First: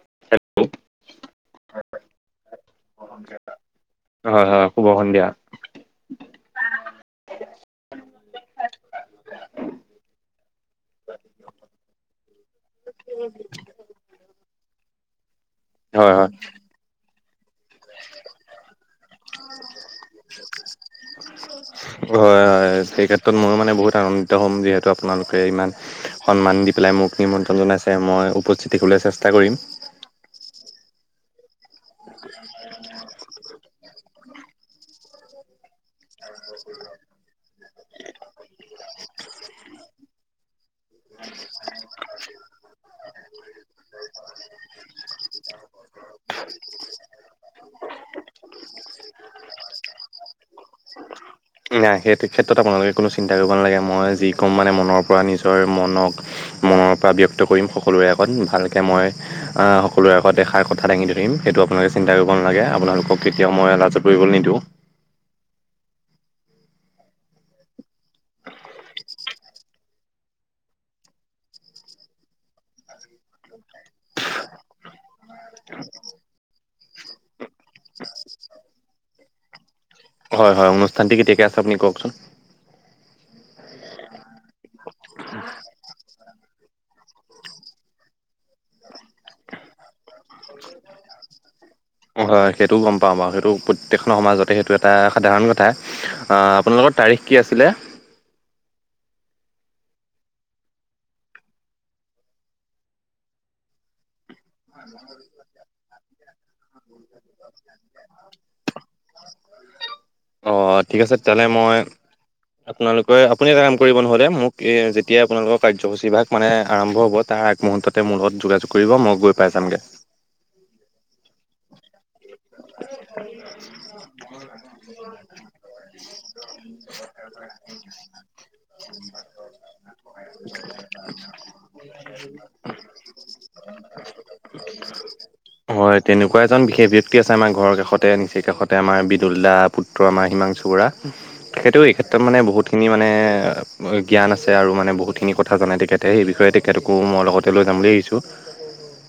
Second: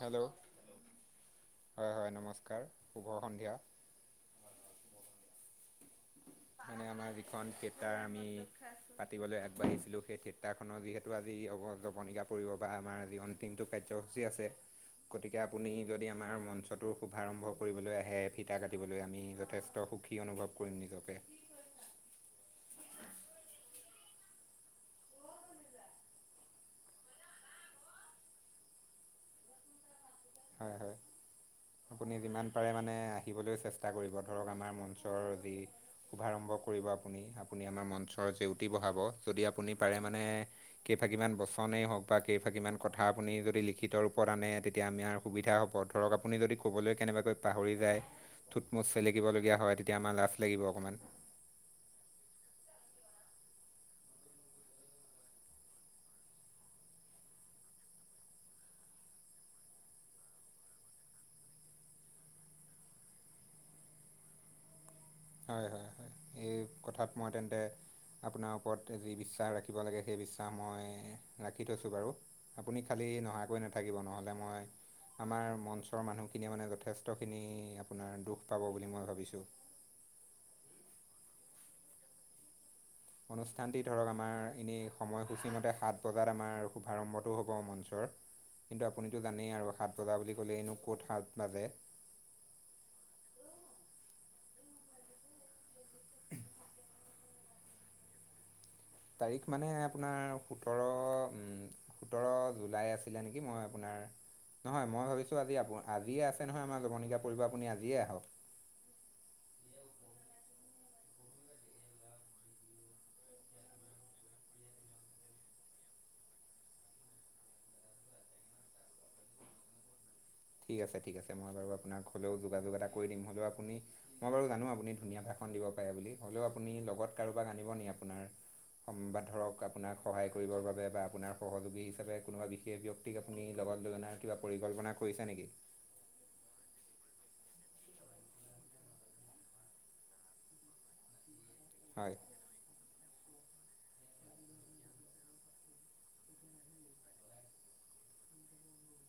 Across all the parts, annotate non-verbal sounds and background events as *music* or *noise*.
Hello হয় হয় হয় নমস্কাৰ, শুভ সন্ধিয়া। হয় হয় শুভ সন্ধিয়া। মানে আমাৰ যিখন থিয়েটাৰ আমি পাতিবলৈ আগবাঢ়িছিলোঁ, সেই থিয়েটাৰখনৰ যিহেতু আজি অ জৱনিকা পৰিব বা আমাৰ যি দিনটো কাৰ্যসূচী আছে *inaudible* গতিকে আপুনি যদি' হয় হয় আমাৰ মঞ্চটো শুভাৰম্ভ কৰিবলৈ আহে ফিটা কাটিবলৈ আমি যথেষ্ট সুখী অনুভৱ কৰিম নিজকে। হয়, হয় সেই ক্ষেত্ৰত ময়ো মানে বহুত আনন্দিত হ'ম যিহেতু আপোনালোকে ইমান সন্মান দি পেলাই মোক নিমন্ত্ৰণ জনাইছে মই উপস্থিত থাকিবলৈ চেষ্টা কৰিম। হয়, হয়। আপুনি যিমান পাৰে মানে আহিবলৈ চেষ্টা কৰিব ধৰক আমাৰ মঞ্চৰ যি শুভাৰম্ভ কৰিব আপুনি আপুনি আমাৰ মঞ্চৰ জেউতি বঢ়াব যদি আপুনি পাৰে মানে কেইফাঁকিমান বচনেই হওক বা কেইফাঁকিমান কথা আপুনি যদি লিখিত ৰূপত আনে, তেতিয়া আমি আৰু সুবিধা হ'ব ধৰক আপুনি যদি ক'বলৈ কেনেবাকৈ পাহৰি যায় টুটমোচ চেলেকিবলগীয়া হয় তেতিয়া আমাৰ লাাজ লাগিব অকমান। নাই সেই ক্ষেত্ৰত আপোনালোকে কোনো চিন্তা কৰিব নালাগে, মই যি ক'ম মানে মনৰ পৰা নিজৰ মনক মনৰ পৰা ব্যক্ত কৰিম সকলোৰে আগত ভালকে মই। সকলোৰে আগতে দেখাৰ কথা দাঙি ধৰিম সেইটো আপোনালোকে চিন্তা কৰিব নালাগে, আপোনালোকক কেতিয়াও মই লাজত পৰিবলৈ নিদিওঁ। হয়, হয়, হয় এই কথাত মই তেন্তে আপোনাৰ ওপৰত যি বিশ্বাস ৰাখিব লাগে সেই বিশ্বাস মই ৰাখি থৈছো বাৰু। আপুনি কালি নহাকৈ নাথাকিব নহ'লে মই আমাৰ মঞ্চৰ মানুহখিনিয়ে মানে যথেষ্টখিনি আপোনাৰ দুখ পাব বুলি মই ভাবিছো। হয়, হয় অনুষ্ঠানটি কেতিয়াকৈ আছে আপুনি কওঁকচোন। অনুষ্ঠানটি ধৰক আমাৰ এনেই সময়সূচী মতে সাত বজাত আমাৰ শুভাৰম্ভটো হ'ব মঞ্চৰ। কিন্তু আপুনিতো জানেই আৰু সাত বজা বুলি ক'লেইনো ক'ত সাত বাজে। হয় সেইটোও গম পাওঁ বাৰু। সেইটো প্ৰত্যেকখন সমাজতে সেইটো এটা সাধাৰণ কথা। আ আপোনালোকৰ তাৰিখ কি আছিলে? তাৰিখ মানে আপোনাৰ সোতৰ উম সোতৰ জুলাই আছিলে নেকি? মই আপোনাৰ নহয় মই ভাবিছোঁ আজি আ আজিয়ে আছে নহয় আমাৰ যৱনিকা পৰিব আপুনি আজিয়ে আহক। অ ঠিক আছে তেনে মই আপোনালোকে আপুনি এটা কাম কৰিব নহ'লে মোক এ যেতিয়াই আপোনালোকৰ কাৰ্যসূচী ভাগ মানে আৰম্ভ হ'ব তাৰ আগ মুহূৰ্ততে মোৰ লগত যোগাযোগ কৰিব মই গৈ পাই যামগে। ঠিক আছে, ঠিক আছে মই বাৰু আপোনাক হ'লেও যোগাযোগ এটা কৰি দিম। হ'লেও আপুনি মই বাৰু জানো আপুনি ধুনীয়া ৰাস অকণ দিব পাৰে বুলি হ'লেও আপুনি লগত কাৰোবাক আনিব নি আপোনাৰ সম্পা ধৰক আপোনাক সহায় কৰিবৰ বাবে বা আপোনাৰ সহযোগী হিচাপে কোনোবা সেই ব্যক্তিক আপুনি লগত লৈ অনাৰ কিবা পৰিকল্পনা কৰিছে নেকি? হয় তেনেকুৱা এজন বিশেষ ব্যক্তি আছে আমাৰ ঘৰৰ কাষতে নিচেই কাষতে আমাৰ বিদুল দা পুত্ৰ আমাৰ হিমাংশু বৰা। তেখেতেও এই হয়। ক্ষেত্ৰত মানে বহুত খিনি মানে জ্ঞান আছে আৰু মানে বহুতখিনি কথা জানে তেখেতে সেই বিষয়ে, তে আকৌ মই লগতে লৈ যাম বুলি আহিছোঁ।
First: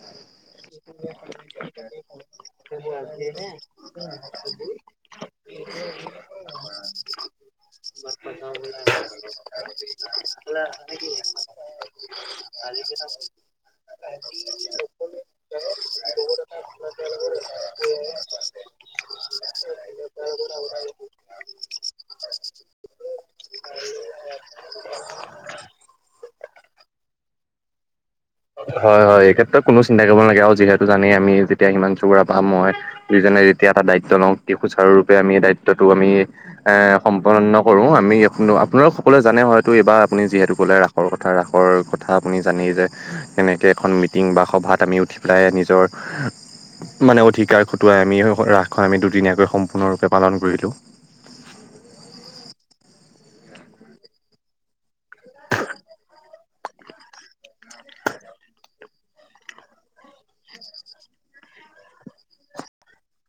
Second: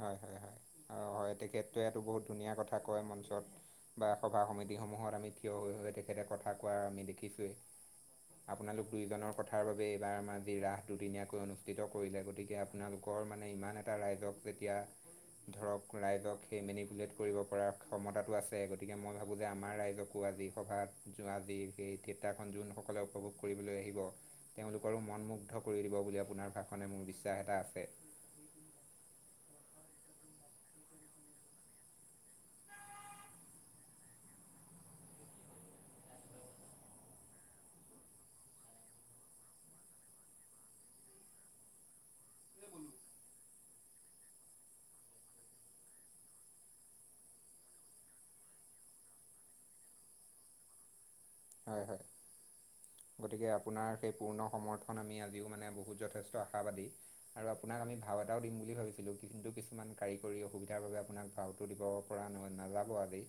হয়, হয়, হয়। হয় তেখেতটোৱেটো বহুত ধুনীয়া কথা কয় মঞ্চত বা সভা সমিতিসমূহত আমি থিয় হৈ হৈ তেখেতে কথা কোৱা আমি দেখিছোঁৱেই। আপোনালোক দুয়োজনৰ কথাৰ বাবে এইবাৰ আমাৰ যি ৰাস দুদিনীয়াকৈ অনুষ্ঠিত কৰিলে গতিকে আপোনালোকৰ মান নে ইমান এটা ৰাইজক যেতিয়া ধৰক ৰাইজক সেই মেনিপুলেট কৰিব পৰা ক্ষমতাটো আছে গতিকে মই ভাবোঁ যে আমাৰ ৰাইজক আকৌ আজি সভাত যোৱা আজি সেই থিয়েটাৰখন যোনসকলে উপভোগ কৰিবলৈ আহিব। তেওঁলোকৰো মনমুগ্ধ কৰি দিব বুলি আপোনাৰ ভাষণে মোৰ বিশ্বাস এটা আছে। হয়, হয় এই ক্ষেত্ৰত কোনো চিন্তা কৰিব নালাগে আৰু যিহেতু জানেই আমি যেতিয়া ইমান *unintelligible* মই দুইজনে যেতিয়া এটা দায়িত্ব লওঁ সুচাৰুৰূপে আমি দায়িত্বটো আমি এ সম্পন্ন কৰো। আমি আপোনালোক সকলোৱে জানে হয়তো এইবাৰ আপুনি যিহেতু ক'লে ৰাস ৰ কথা ৰাসৰ কথা আপুনি জানেই যে কেনেকে এখন মিটিং বা সভাত আমি উঠি পেলাই নিজৰ মানে অধিকাৰ খটুৱাই আমি ৰাসখন আমি দুদিনীয়াকৈ সম্পূৰ্ণৰূপে পালন কৰি দিও। হয়, হয়। গতিকে আপোনাৰ সেই পূৰ্ণ সমৰ্থন আমি আজিও মানে বহুত যথেষ্ট আশাবাদী। আৰু আপোনাক আমি ভাও এটাও দিম বুলি ভাবিছিলোঁ কিন্তু কিছুমান কাৰিকৰী অসুবিধাৰ বাবে আপোনাক ভাওটো দিব পৰা নহ নহয় নাযাব আজি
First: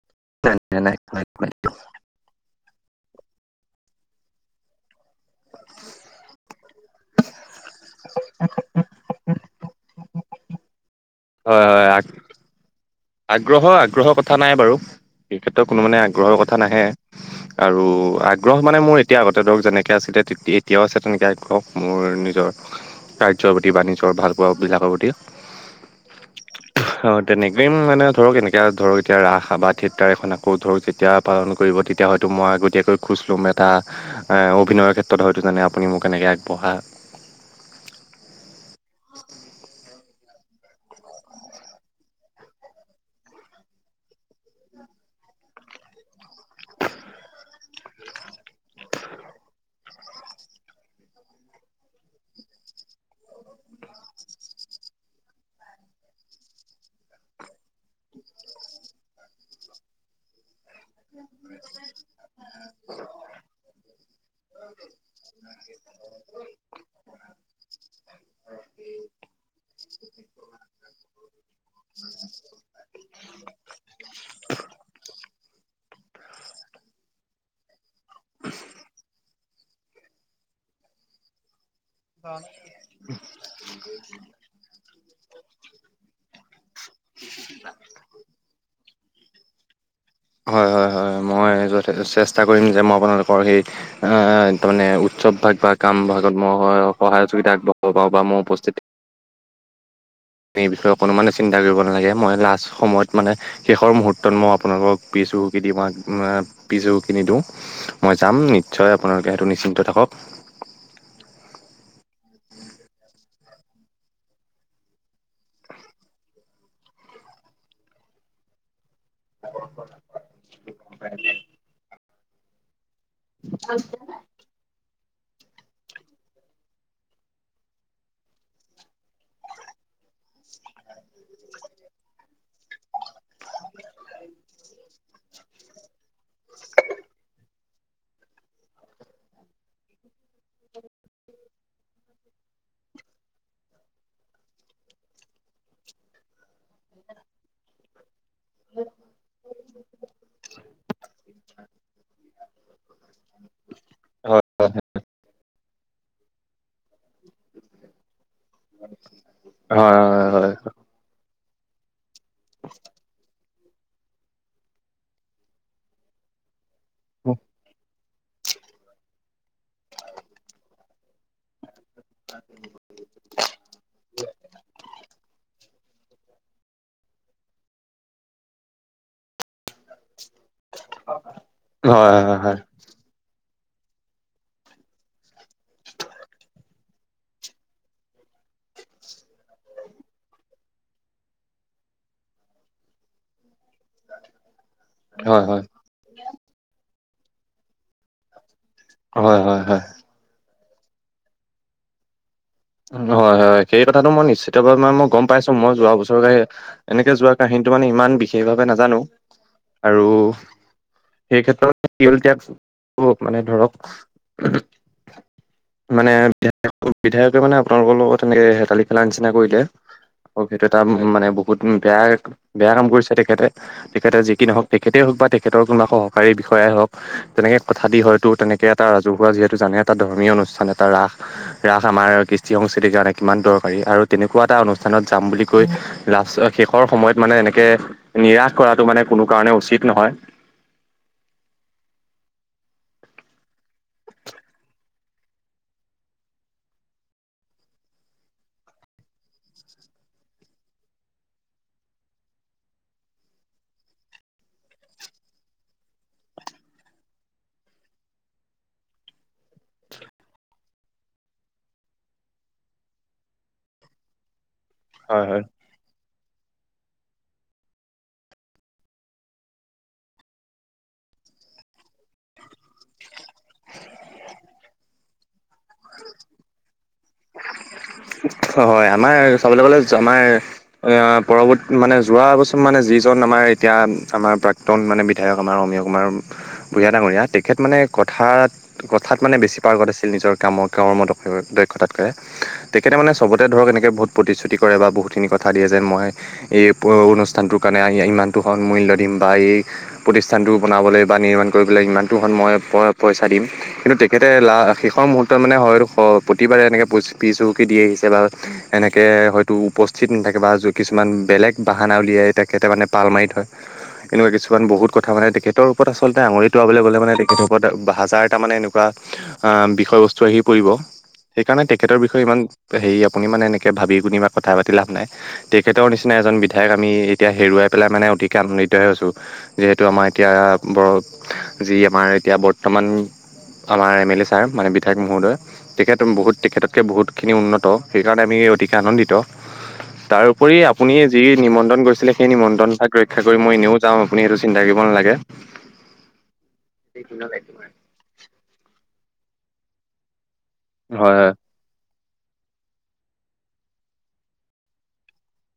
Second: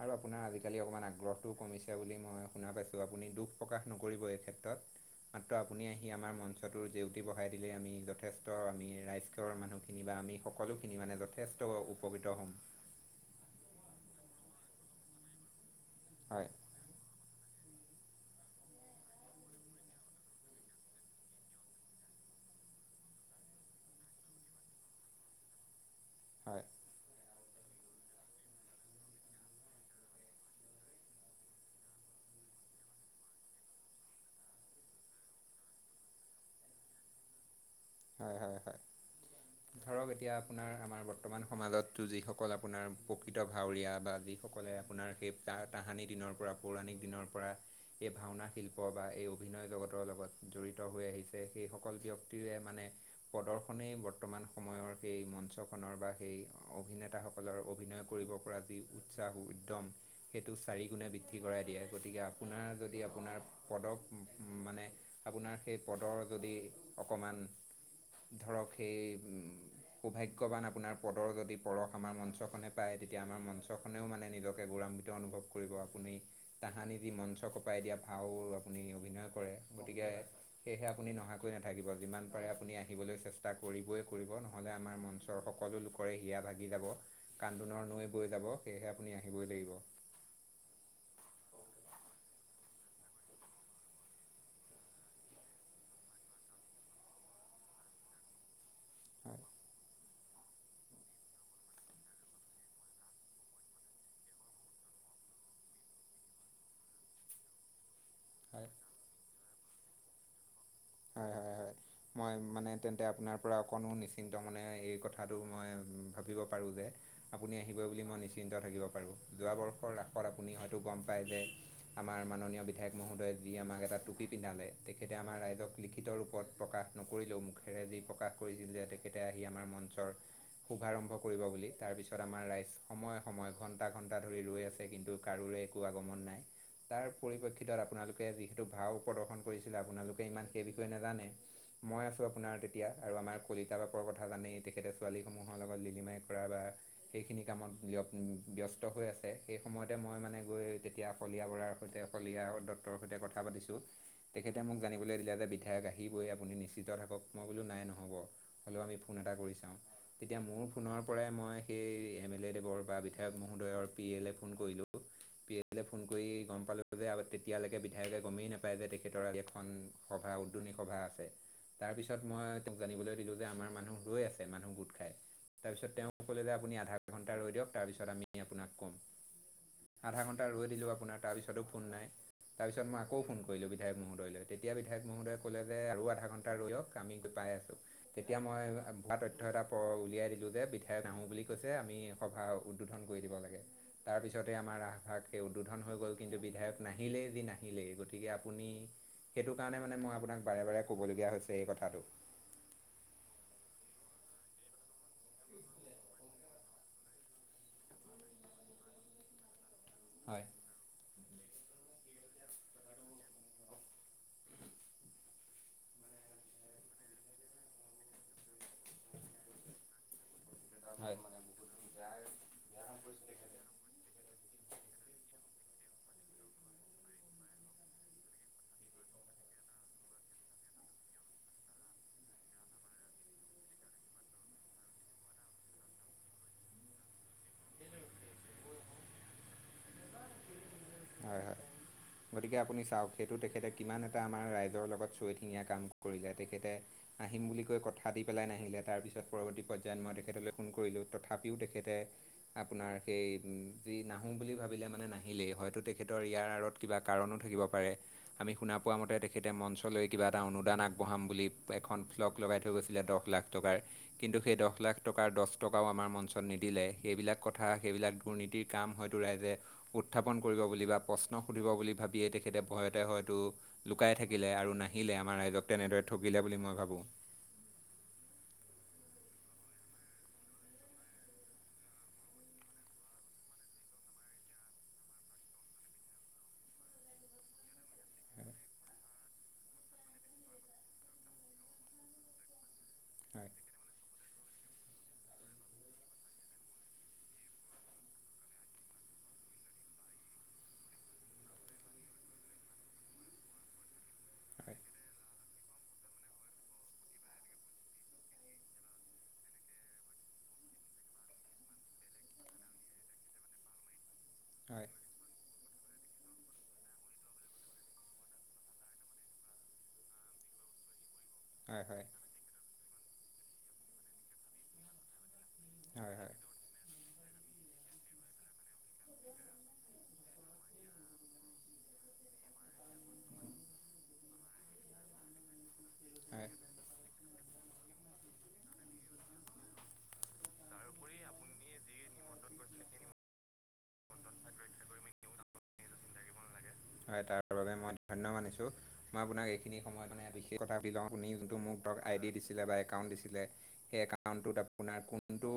আৰু আপোনাৰ আজিকালি অকণমান আগ্ৰহটোও কমিছে বুলি মই শুনা পাইছোঁ আপুনি দুখ প্ৰকাশ নকৰিব এই ক্ষেত্ৰত মাত্ৰ আপুনি আহি আমাৰ মঞ্চ সেটোৰ জেউতি বঢ়াই দিলেই আমি যথেষ্ট আমি ৰাইজঘৰৰ মানুহখিনি বা আমি সকলোখিনি মানে য- হয় থেষ্ট হয় উপকৃত হ'ম। আগ্ৰহ আগ্ৰহৰ কথা নাই বাৰু এই ক্ষেত্ৰত কোনো মানে আগ্ৰহৰ হয় কথা নাহে। আৰু আগ্ৰহ মানে মোৰ এতিয়া আগতে ধৰক যেনেকৈ আছিলে এতিয়াও আছে তেনেকৈ আগ্ৰহ মোৰ নিজৰ। কাৰ্যৰ প্ৰতি বাণিজ্যৰ ভাল পোৱা বিলাকৰ প্ৰতি হয় আও তেনেক- প্ৰেম মানে ধৰক এনেকে ধৰক এতিয়া ৰাস বা থিয়েটাৰ এখন আকৌ ধৰক যেতিয়া পালন কৰিব তেতিয়া হয়তো মই আগতীয়াকৈ খোজ লোম এটা অভিনয়ৰ ক্ষেত্ৰত হয়তো জাননে আপুনি মোক কেনেকৈ আগবঢ়া। হয় হয় হয়। *inaudible* ধৰক এতিয়া আপোনাৰ আমাৰ বৰ্তমান সমাজ তো যিসকল আপোনাৰ প্ৰকৃত ভাৱৰীয়া বা যি সকলে আপোনাৰ সেই তাহানি দিনৰ পৰা পৌৰাণিক দিনৰ পৰা। এই ভাওনা শিল্প বা এই অভিনয় জগতৰ লগত জড়িত হৈ আহিছে সেইসকল ব্যক্তিৰে মানে প্ৰদৰ্শনেই বৰ্তমান সময়ৰ সেই মঞ্চখনৰ বা সেই অভিনেতাসকলৰ অভিনয় কৰিব পৰা যি উৎসাহ উদ্যম সেইটো চাৰিগুণে বৃদ্ধি কৰাই দিয়ে। গতিকে আপোনাৰ যদি আপোনাৰ পদক মানে আপোনাৰ সেই পদৰ যদি অকণমান ধৰক সেই সৌভাগ্যৱান আপোনাৰ পদৰ যদি পৰশ আমাৰ মঞ্চখনে পায় তেতিয়া আমাৰ মঞ্চখনেও মানে নিজকে গৌৰাৱান্বিত অনুভৱ। কৰিব আপুনি তাহানি যি মঞ্চ কপাই দিয়া ভাও আপুনি অভিনয় কৰে। গতিকে সেয়েহে আপুনি নহাকৈ নাথাকিব, যিমান পাৰে আপুনি আহিবলৈ চেষ্টা কৰিবয়ে কৰিব। নহ নহ'লে আমাৰ মঞ্চৰ সকলো লোকৰে হিয়া ভাগি যাব। কান্দোনৰ নৈ বৈ যাব সেয়েহে আপুনি আহিবই লাগিব। হয় হয় হয় মই যথে চেষ্টা কৰিম যে মই আপোনালোকৰ সেই আহ তামানে উৎসৱ ভাগ বা কাম ভাগত মই সহায় সহযোগিতা আগবঢ়াব পাওঁ বা মোৰ উপস্থিত হয়। এই বিষয়ত অকণমানো চিন্তা কৰিব নালাগে মই লাষ্ট সময়ত মানে শেষৰ মুহূৰ্তত মই আপোনালোকক পিছ শুশোকি দি মানে পিছ শুশোকি নিদো। মই যাম হয় নিশ্চয় আপোনালোকে সেইটো নিশ্চিন্ত থাকক। হয় হয় হয়। মই মানে তেন্তে আপোনাৰ পৰা অকণো নিশ্চিন্ত মানে এই কথাটো মই ভাবিব পাৰোঁ যে আপুনি আহিব বুলি মই নিশ্চিন্ত থাকিব পাৰোঁ। যোৱাবৰ্ষৰ ৰাাষত আপুনি হয়তো গম পায় যে আমাৰ মাননীয় বিধায়ক মহোদয় যি আমাক এটা টুপি পিন্ধালে তেখেতে আমাৰ ৰাইজক লিখিত ৰূপত প্ৰকাশ নকৰিলেও মুখেৰেজি প্ৰকাশ কৰিছিল যে তেখেতে আহি আমাৰ মঞ্চৰ শুভাৰম্ভ কৰিব বুলি তাৰপিছত আমাৰ ৰাইচ সময়ে সময় ঘণ্টা ঘণ্টা ধৰি ৰৈ আছে কিন্তু কাৰোৰে একো আগমন নাই তাৰ পৰিপক্ষি- ভিতৰত আপোনালোকে যিহেতু ভাও প্ৰদৰ্শন কৰিছিলে আপোনালোকে ইমান সেই বিষয়ে নাজানে। মই আছোঁ আপোনাৰ তেতিয়া আৰু আমাৰ কলিতাবাপৰ কথা জানেই তেখেতে ছোৱালীসমূহৰ লগত লিলিমাই কৰা বা সেইখিনি কামত ব্য- ব্যস্ত হৈ আছে সেই সময়তে মই মানে গৈ তেতিয়া শলিয়া বৰাৰ সৈতে শলিয়া ৰদত তৰ সৈতে কথা পাতি ছো তেখেতে মোক জানিব দিলে যে বিধায়ক আহিবৈ আপুনি নিশ্চিত থাকক মই বোলো নাই নহ'ব হ'লেও আমি ফোন এটা কৰি চাওঁ। হয় তেতিয়া মোৰ ফোনৰ পৰাই মই সেই এম এল এ দেৱৰ বা বিধায়ক মহোদয়ৰ পি এলে ফোন কৰিলো পি এলে ফোন কৰি গম পালো যে তেতিয়ালৈকে বি- বিধাকে গমেই নাপায় যে তেখেতৰ আ এখন সভা উদ্যনী সভা আছে। তাৰপিছত মই তেওঁক জানিবলৈ দিলো যে আমাৰ মানুহ ৰৈ আছে মানুহ গোট খাই। তাৰপিছত তেওঁ কলে আপুনি আধা ঘণ্টা ৰৈ দিয়ক তাৰপিছত আমি আপোনাক ক'ম। আধা ঘণ্টা ৰৈ দিলো আপোনাৰ তাৰপিছতো ফোন নাই হয় হয় হয় হয় তাৰপিছত মই আকৌ ফোন কৰিলোঁ বিধায়ক মহোদয়লৈ। এতিয়া বিধায়ক মহোদয়ে ক'লে যে আৰু আধা ঘণ্টা ৰৈ দিয়ক আমি পাই আছোঁ। তেতিয়া মই ভোৱা তথ্য এটা উলিয়াই দিলো যে বিধায়ক নাহো বুলি কৈছে আমি। সভা উদ্বোধন কৰি দিব লাগে তাৰপিছতে আমাৰ ৰাস। ভাগ হয় হয় উদ্বোধন হৈ গ'ল কিন্তু বিধায়ক নাহিলেই যি নাহিলেই গতিকে আপুনি। হয় হয় হয় সেইটো কাৰণে মানে মই আপোনাক বাৰে বাৰে ক'বলগীয়া হৈছে এই কথাটো। হয়, হয়, সেই কথাটো মই নিশ্চিতভাৱে মানে মই গম পাইছো মই যোৱা বছৰ। এনেকে যোৱা কাহিনীটো মানে ইমান বিশেষভাৱে নাজানো আৰু। হয় সেই ক্ষেত্ৰত *unintelligible* শিয়ল ত্যাগ মানে ধৰক। মানে বিধায়ক বিধায়কে মানে আপোনালোকৰ লগত এনেকে হেতালি খেলা নিচিনা কৰিলে। আৰু সেইটো এটা হয় মানে বহুত বেয়া বেয়া কাম কৰিছে তেখেতে। তেখেতে যি কি নহওক তেখেতেই হওক বা তেখেতৰ কোনবা সহকাৰী বিষয়াই হওক। তেনেকে কথা দি হয়তো তেনেকে এটা ৰাজহুৱা যিহেতু জানে এটা ধৰ্মীয় অনুষ্ঠান এটা ৰাস। ৰাস আমাৰ কৃষ্টি সংস্কৃতিৰ কাৰণে কিমান দৰকাৰী আৰু তেনেকুৱা এটা অনুষ্ঠানত যাম বুলি কৈ। লাষ্ট শেষৰ সময়ত মানে এনেকে নিৰাশ কৰাটো মানে কোনো কাৰণে উচিত নহয়। হয়, হয়। গতিকে আপুনি চাওক সেইটো তেখেতে কিমান এটা আমাৰ ৰাইজৰ লগত চৈ ঠেঙীয়া কাম কৰিলে তেখেতে। আহিম বুলি কৈ কথা দি পেলাই নাহিলে তাৰপিছত পৰৱৰ্তী পৰ্যায়ত মই তেখেতলৈ ফোন কৰিলোঁ তথাপিও তেখেতে। আপোনাৰ সেই যি নাহোম বুলি ভাব। বিলে মানে নাহিলেই হয়তো তেখেতৰ ইয়াৰ আঁৰত কিবা কাৰণো থাকিব পাৰে। আমি শুনা পোৱা মতে তেখেতে মঞ্চলৈ কিবা এটা অনুদান আগবঢ়াম বুলি এখন ভ্লগ লগাই থৈ গৈছিলে দহ লাখ। টকা কিন্তু দহ লাখ টকা হয় দছ। টকাও আমাৰ মঞ্চত নিদিলে সেইবিলাক কথা সেইবিলাক দুৰ্নীতিৰ কাম হয়তো ৰাইজে। উত্থাপন কৰিব বুলি বা প্ৰশ্ন সুধিব বুলি ভাবিয়েই তেখেতে ভয়তে হয়তো। লুকাই থাকিলে আৰু নাহিলে আমাৰ ৰাইজক তেনেদৰে ঠগিলে বুলি মই ভাবোঁ। হয় আমাৰ চাবলৈ গ'লে জমাৰ। পৰৱৰ্ত মানে যোৱাবছৰ মানে যিজন আমাৰ এতিয়া আমাৰ প্ৰাক ক্তন‌ মানে বিধায়ক আমাৰ অমীয়া কুমাৰ বুঢ়ীয়া ডাঙৰীয়া তেখেত মানে। কথাত কথাত মানে বেছি পাৰ্গত আছিল নিজৰ কামৰ কমৰ দ দক্ষতাতকে। তেখেতে মানে চবতে হয় ধৰক এনেকে বহুত প্ৰতিশ্ৰুতি কৰে বা বহুতখিনি কথা দিয়ে যে মই। এই অনুষ্ঠানটোৰ কাৰণে ইমানতো সন মূল্য দিম বা এই। প্ৰতিষ্ঠানটো বনাবলৈ বা নিৰ্মাণ কৰিবলৈ ইমানটো সনময় পইচা দিম কিন্তু তে খেতে লা হয় শেষৰ মুহূৰ্ত্ত মানে হয় প্ৰতিবাৰে এনেকে প পিজ হুহুকি দি আহিছে বা। এনেকে হয়তো উপস্থিত নাথাকে বা কিছুমান বেলেগ বাহানা উলিয়াই তাকে তাৰমানে পাল মাৰি থয়। এনেকুৱা কিছুমান হয় বহুত কথা মানে তেখেতৰ। আচলতে আঙুলি টুৱাবল গ'লে মানে তেখেতৰ ওপৰত হাজাৰটা মানে এনেকুৱা বিষয় বস্তু। টো আহি পৰিব সেইকাৰণে হয় তেখেতৰ হয় বিষয়ে ইমান হেৰি আপুনি মানে এনেকে ভাবি গুণি ইমান কথা পাতি লাভ নাই তেখেতৰ নিচিনা হয় হয় এজন বিধা ধায়ক‌ আমি এতিয়া হেৰুৱাই পেলাই মানে অতিকে আনন্দিত হৈছোঁ। যিহেতু আমাৰ এতিয়া বৰ যি আমাৰ এতিয়া বৰ্তমান আমাৰ এম লে এ ছাৰে মানে বিধায়ক মহোদয় তেখেত বহুত হয় তেখেত কে বহুতখিনি উন্নত সেইকাৰণে আমি অতিকে আনন্দিত। তাৰ উপৰি আপুনি যি নিমন্ত্ৰন কৰিছিলে সেই নিমন্ত্ৰন ভাক ৰক্ষা কৰি মই এনেও যাম আপুনি এইটো চিন্তা কৰিব নালাগে। হয় তাৰ বাবে মই ধন্য মানিছো মই আপোনাক এইখিনি সময়ত মানে বিশেষ কথা লওঁ হয় আপুনি হয় যোনটো মোক ভোট আই ডি দিছিলে বা একাউণ্ট দিছিলে। হে একাউন্টটোত আপোনাৰ কোনটো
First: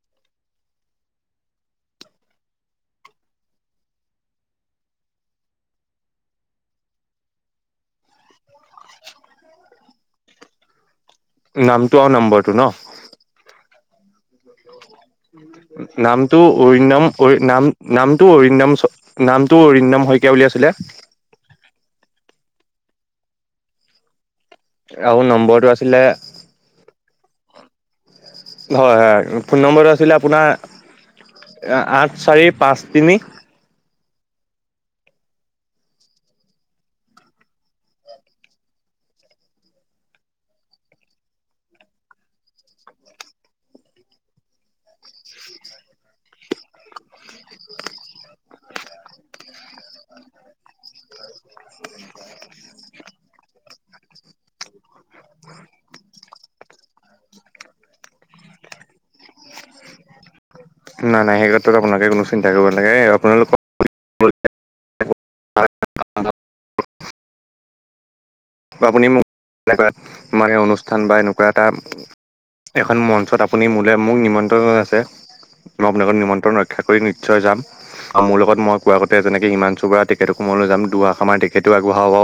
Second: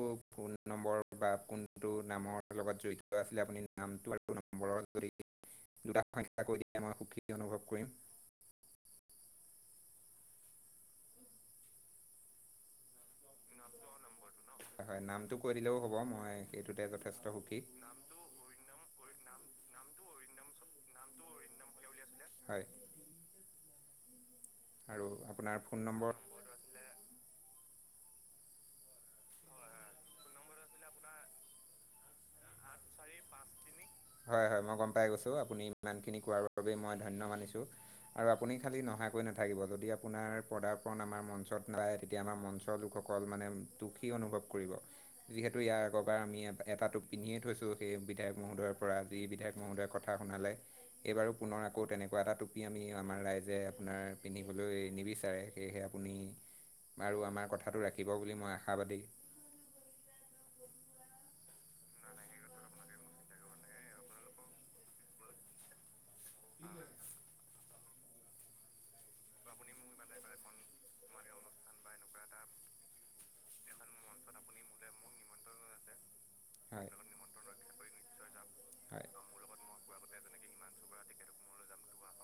নম্বৰ বা কোনটো নামৰ লগত জড়িত আছিলে আপুনি নামটো আৰু নম্বৰ যদি দুটা সংখ্যা কৈ দিয়ে মই সুখী অনুভৱ কৰিম। নামটো আৰু নম্বৰটো ন। হয় হয় নামটো কৈ দিলেও হ'ব মই নামটো সেইটোতে অৰিন্দম যথেষ্ট সুখী। নাম নামটো অৰিন্দম চ নামটো অৰিন্দম শইকীয়া বুলি আছিলে। হয়। আৰু আপোনাৰ নম্বৰটো ফোন আছিলে। নম্বৰ হয়-হয় ফোন নম্বৰটো আছিলে আপোনাৰ আঠ চাৰি পাঁচ তিনি হয়-হয় মই গম পাই গৈছোঁ আপুনি ইমানখিনি কোৱাৰ বাবেই মই ধন্য মানিছোঁ। আৰু আপুনি খালি নহা কৈ নাথাকিব যদি আপোনাৰ পদাৰ্পন আমাৰ মঞ্চত নাই তেতিয়া আমাৰ মঞ্চৰ লোকসক সকল মানে দুখী অনুভৱ কৰিব যিহেতু ইয়াৰ আগৰবাৰ আমি এটাটো পিন্ধিয়ে থৈছোঁ সেই বিধায়ক মহোদয়ৰ পৰা যি বিধায়ক মহোদয়ৰ কথা শুনালে। এইবাৰু পুনৰ আকৌ তেনেকুৱা এটা টুপী আমি আমাৰ ৰাইজে আপোনাৰ পিন্ধিবলৈ নিবিচাৰে। সেয়েহে আপুনি বাৰু আমাৰ কথাটো ৰাখিব বুলি মই আশাবাদী। নাই-নাই সেই কথাটো আপোনালে কোনো চিন্তা কৰিব লাগে আপোনালোকক অ। আপুনি মোক এনেকুৱা মানে অনুষ্ঠান বা এনেকুৱা এটা এখন মঞ্চত আপুনি মোলৈ মোক নিমন্ত্ৰণ আছে মই আপোনালোকৰ নিম নিমন্ত্ৰণ ৰক্ষা হয়। কৰি নিশ্চয় যাম আৰু মোৰ লগত মই হয় কোৱামতে যেনেকৈ হিমানচু বৰা তেখেতটো মই লৈ যাম দুৱা আখা মান তেখেটো আগবঢ়াব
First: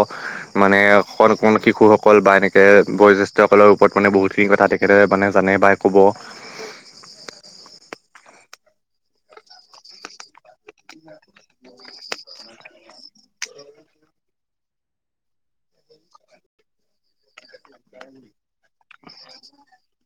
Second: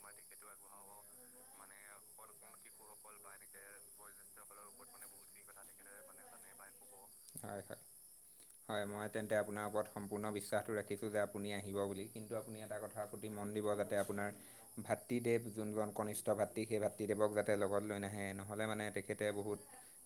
মানে অকণ অণমান শিশুসকল বা এনেকৈ বয়োজ্যেষ্ঠসকলৰ ওপৰত মানে বহুতখিনি কথা তেখেতে মানে জানে বা ক'ব৷ হয়-হয়-হয় মই তেন্তে আপোনাৰ ওপৰত সম্পূৰ্ণ বিশ্বাসটো ৰাখিছোঁ যে আপুনি আহি আহিব বুলি কিন্তু আপুনি এটা কথা সুতি মন দিব যাতে আপোনাৰ ভাতৃদেৱ যোনজন কনিষ্ঠ ভাতৃ সেই ভাতৃদেৱক যাতে লগত লৈ নাহে নহ'লে মানে তেখেতে বহুত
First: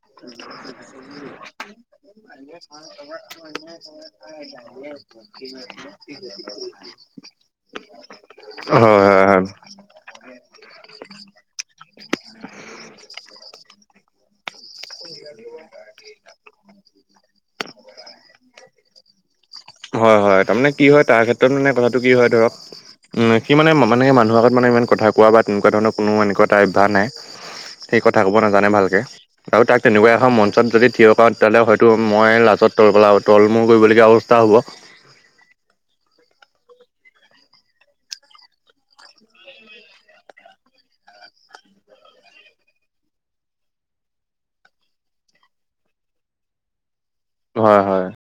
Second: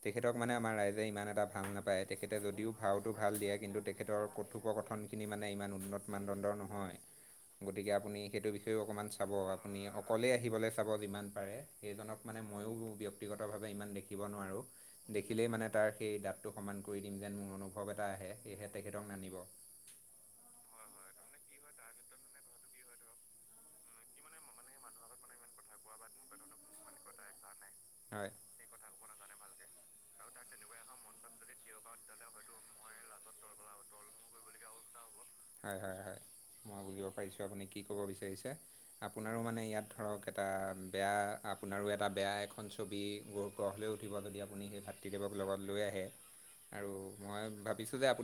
তেখেতক মানে আমাৰ ৰাইজে ইমান এটা ভাল নাপায়৷ পায় তেখেতে যদিও ভাউটো ভাল দিয়ে কিন্তু তেখেতৰ কথোপকথনখিনি মানে ইমান উন্নত মানদণ্ডৰ নহয়। *inaudible* গতিকে আপুনি সেইটো বিষয়েও হয় অকণমান চাব। হয়। আপুনি অকলেই আহিবলৈ চাব যিমান পাৰে সেইজনক মানে ময়ো ব্যক্তিগতভাৱে ইমান দেখিব নোৱাৰোঁ। দেখিলেই মানে তাৰ সেই দাঁতটো সমান কৰি দিম যেন মোৰ অনুভৱ এটা আহে সেয়েহে তেখেতক নানিব। হয়-হয় তামানে কি হয় তাৰ ক্ষেত্ৰত মানে কথাটো কি হয় ধৰক উম সি মানে মানে মানুহৰ আগত মানে ইমান কথা কোৱা বা তেনেকুৱা ধৰণৰ কোনো এনেকুৱা এটা অভ্যাস নাই৷ সি কথা হয় ক'ব নাজানে ভালকে। আৰু তাক তেনেকুৱা এখন মঞ্চত যদি থিয় কৰাওঁ তেতিয়াহ'লে হয়তো মই লাজত তলপেলা তল মূল কৰিবলগীয়া অৱস্থা হ'ব। হয়-হয়-হয় মই বুজিব পাৰিছোঁ আপুনি কি ক'ব বিচাৰিছে৷ আপোনাৰো মানে ইয়াত ধৰক এটা বেয়া আপোনাৰো এটা বেয়া এখন ছবি গঢ় গঢ় লৈ উঠিব যদি আপুনি সেই ভাতৃদেৱক লগত লৈ আহে। *inaudible* আৰু মই হয় ভাবিছোঁ হয়। যে আপুন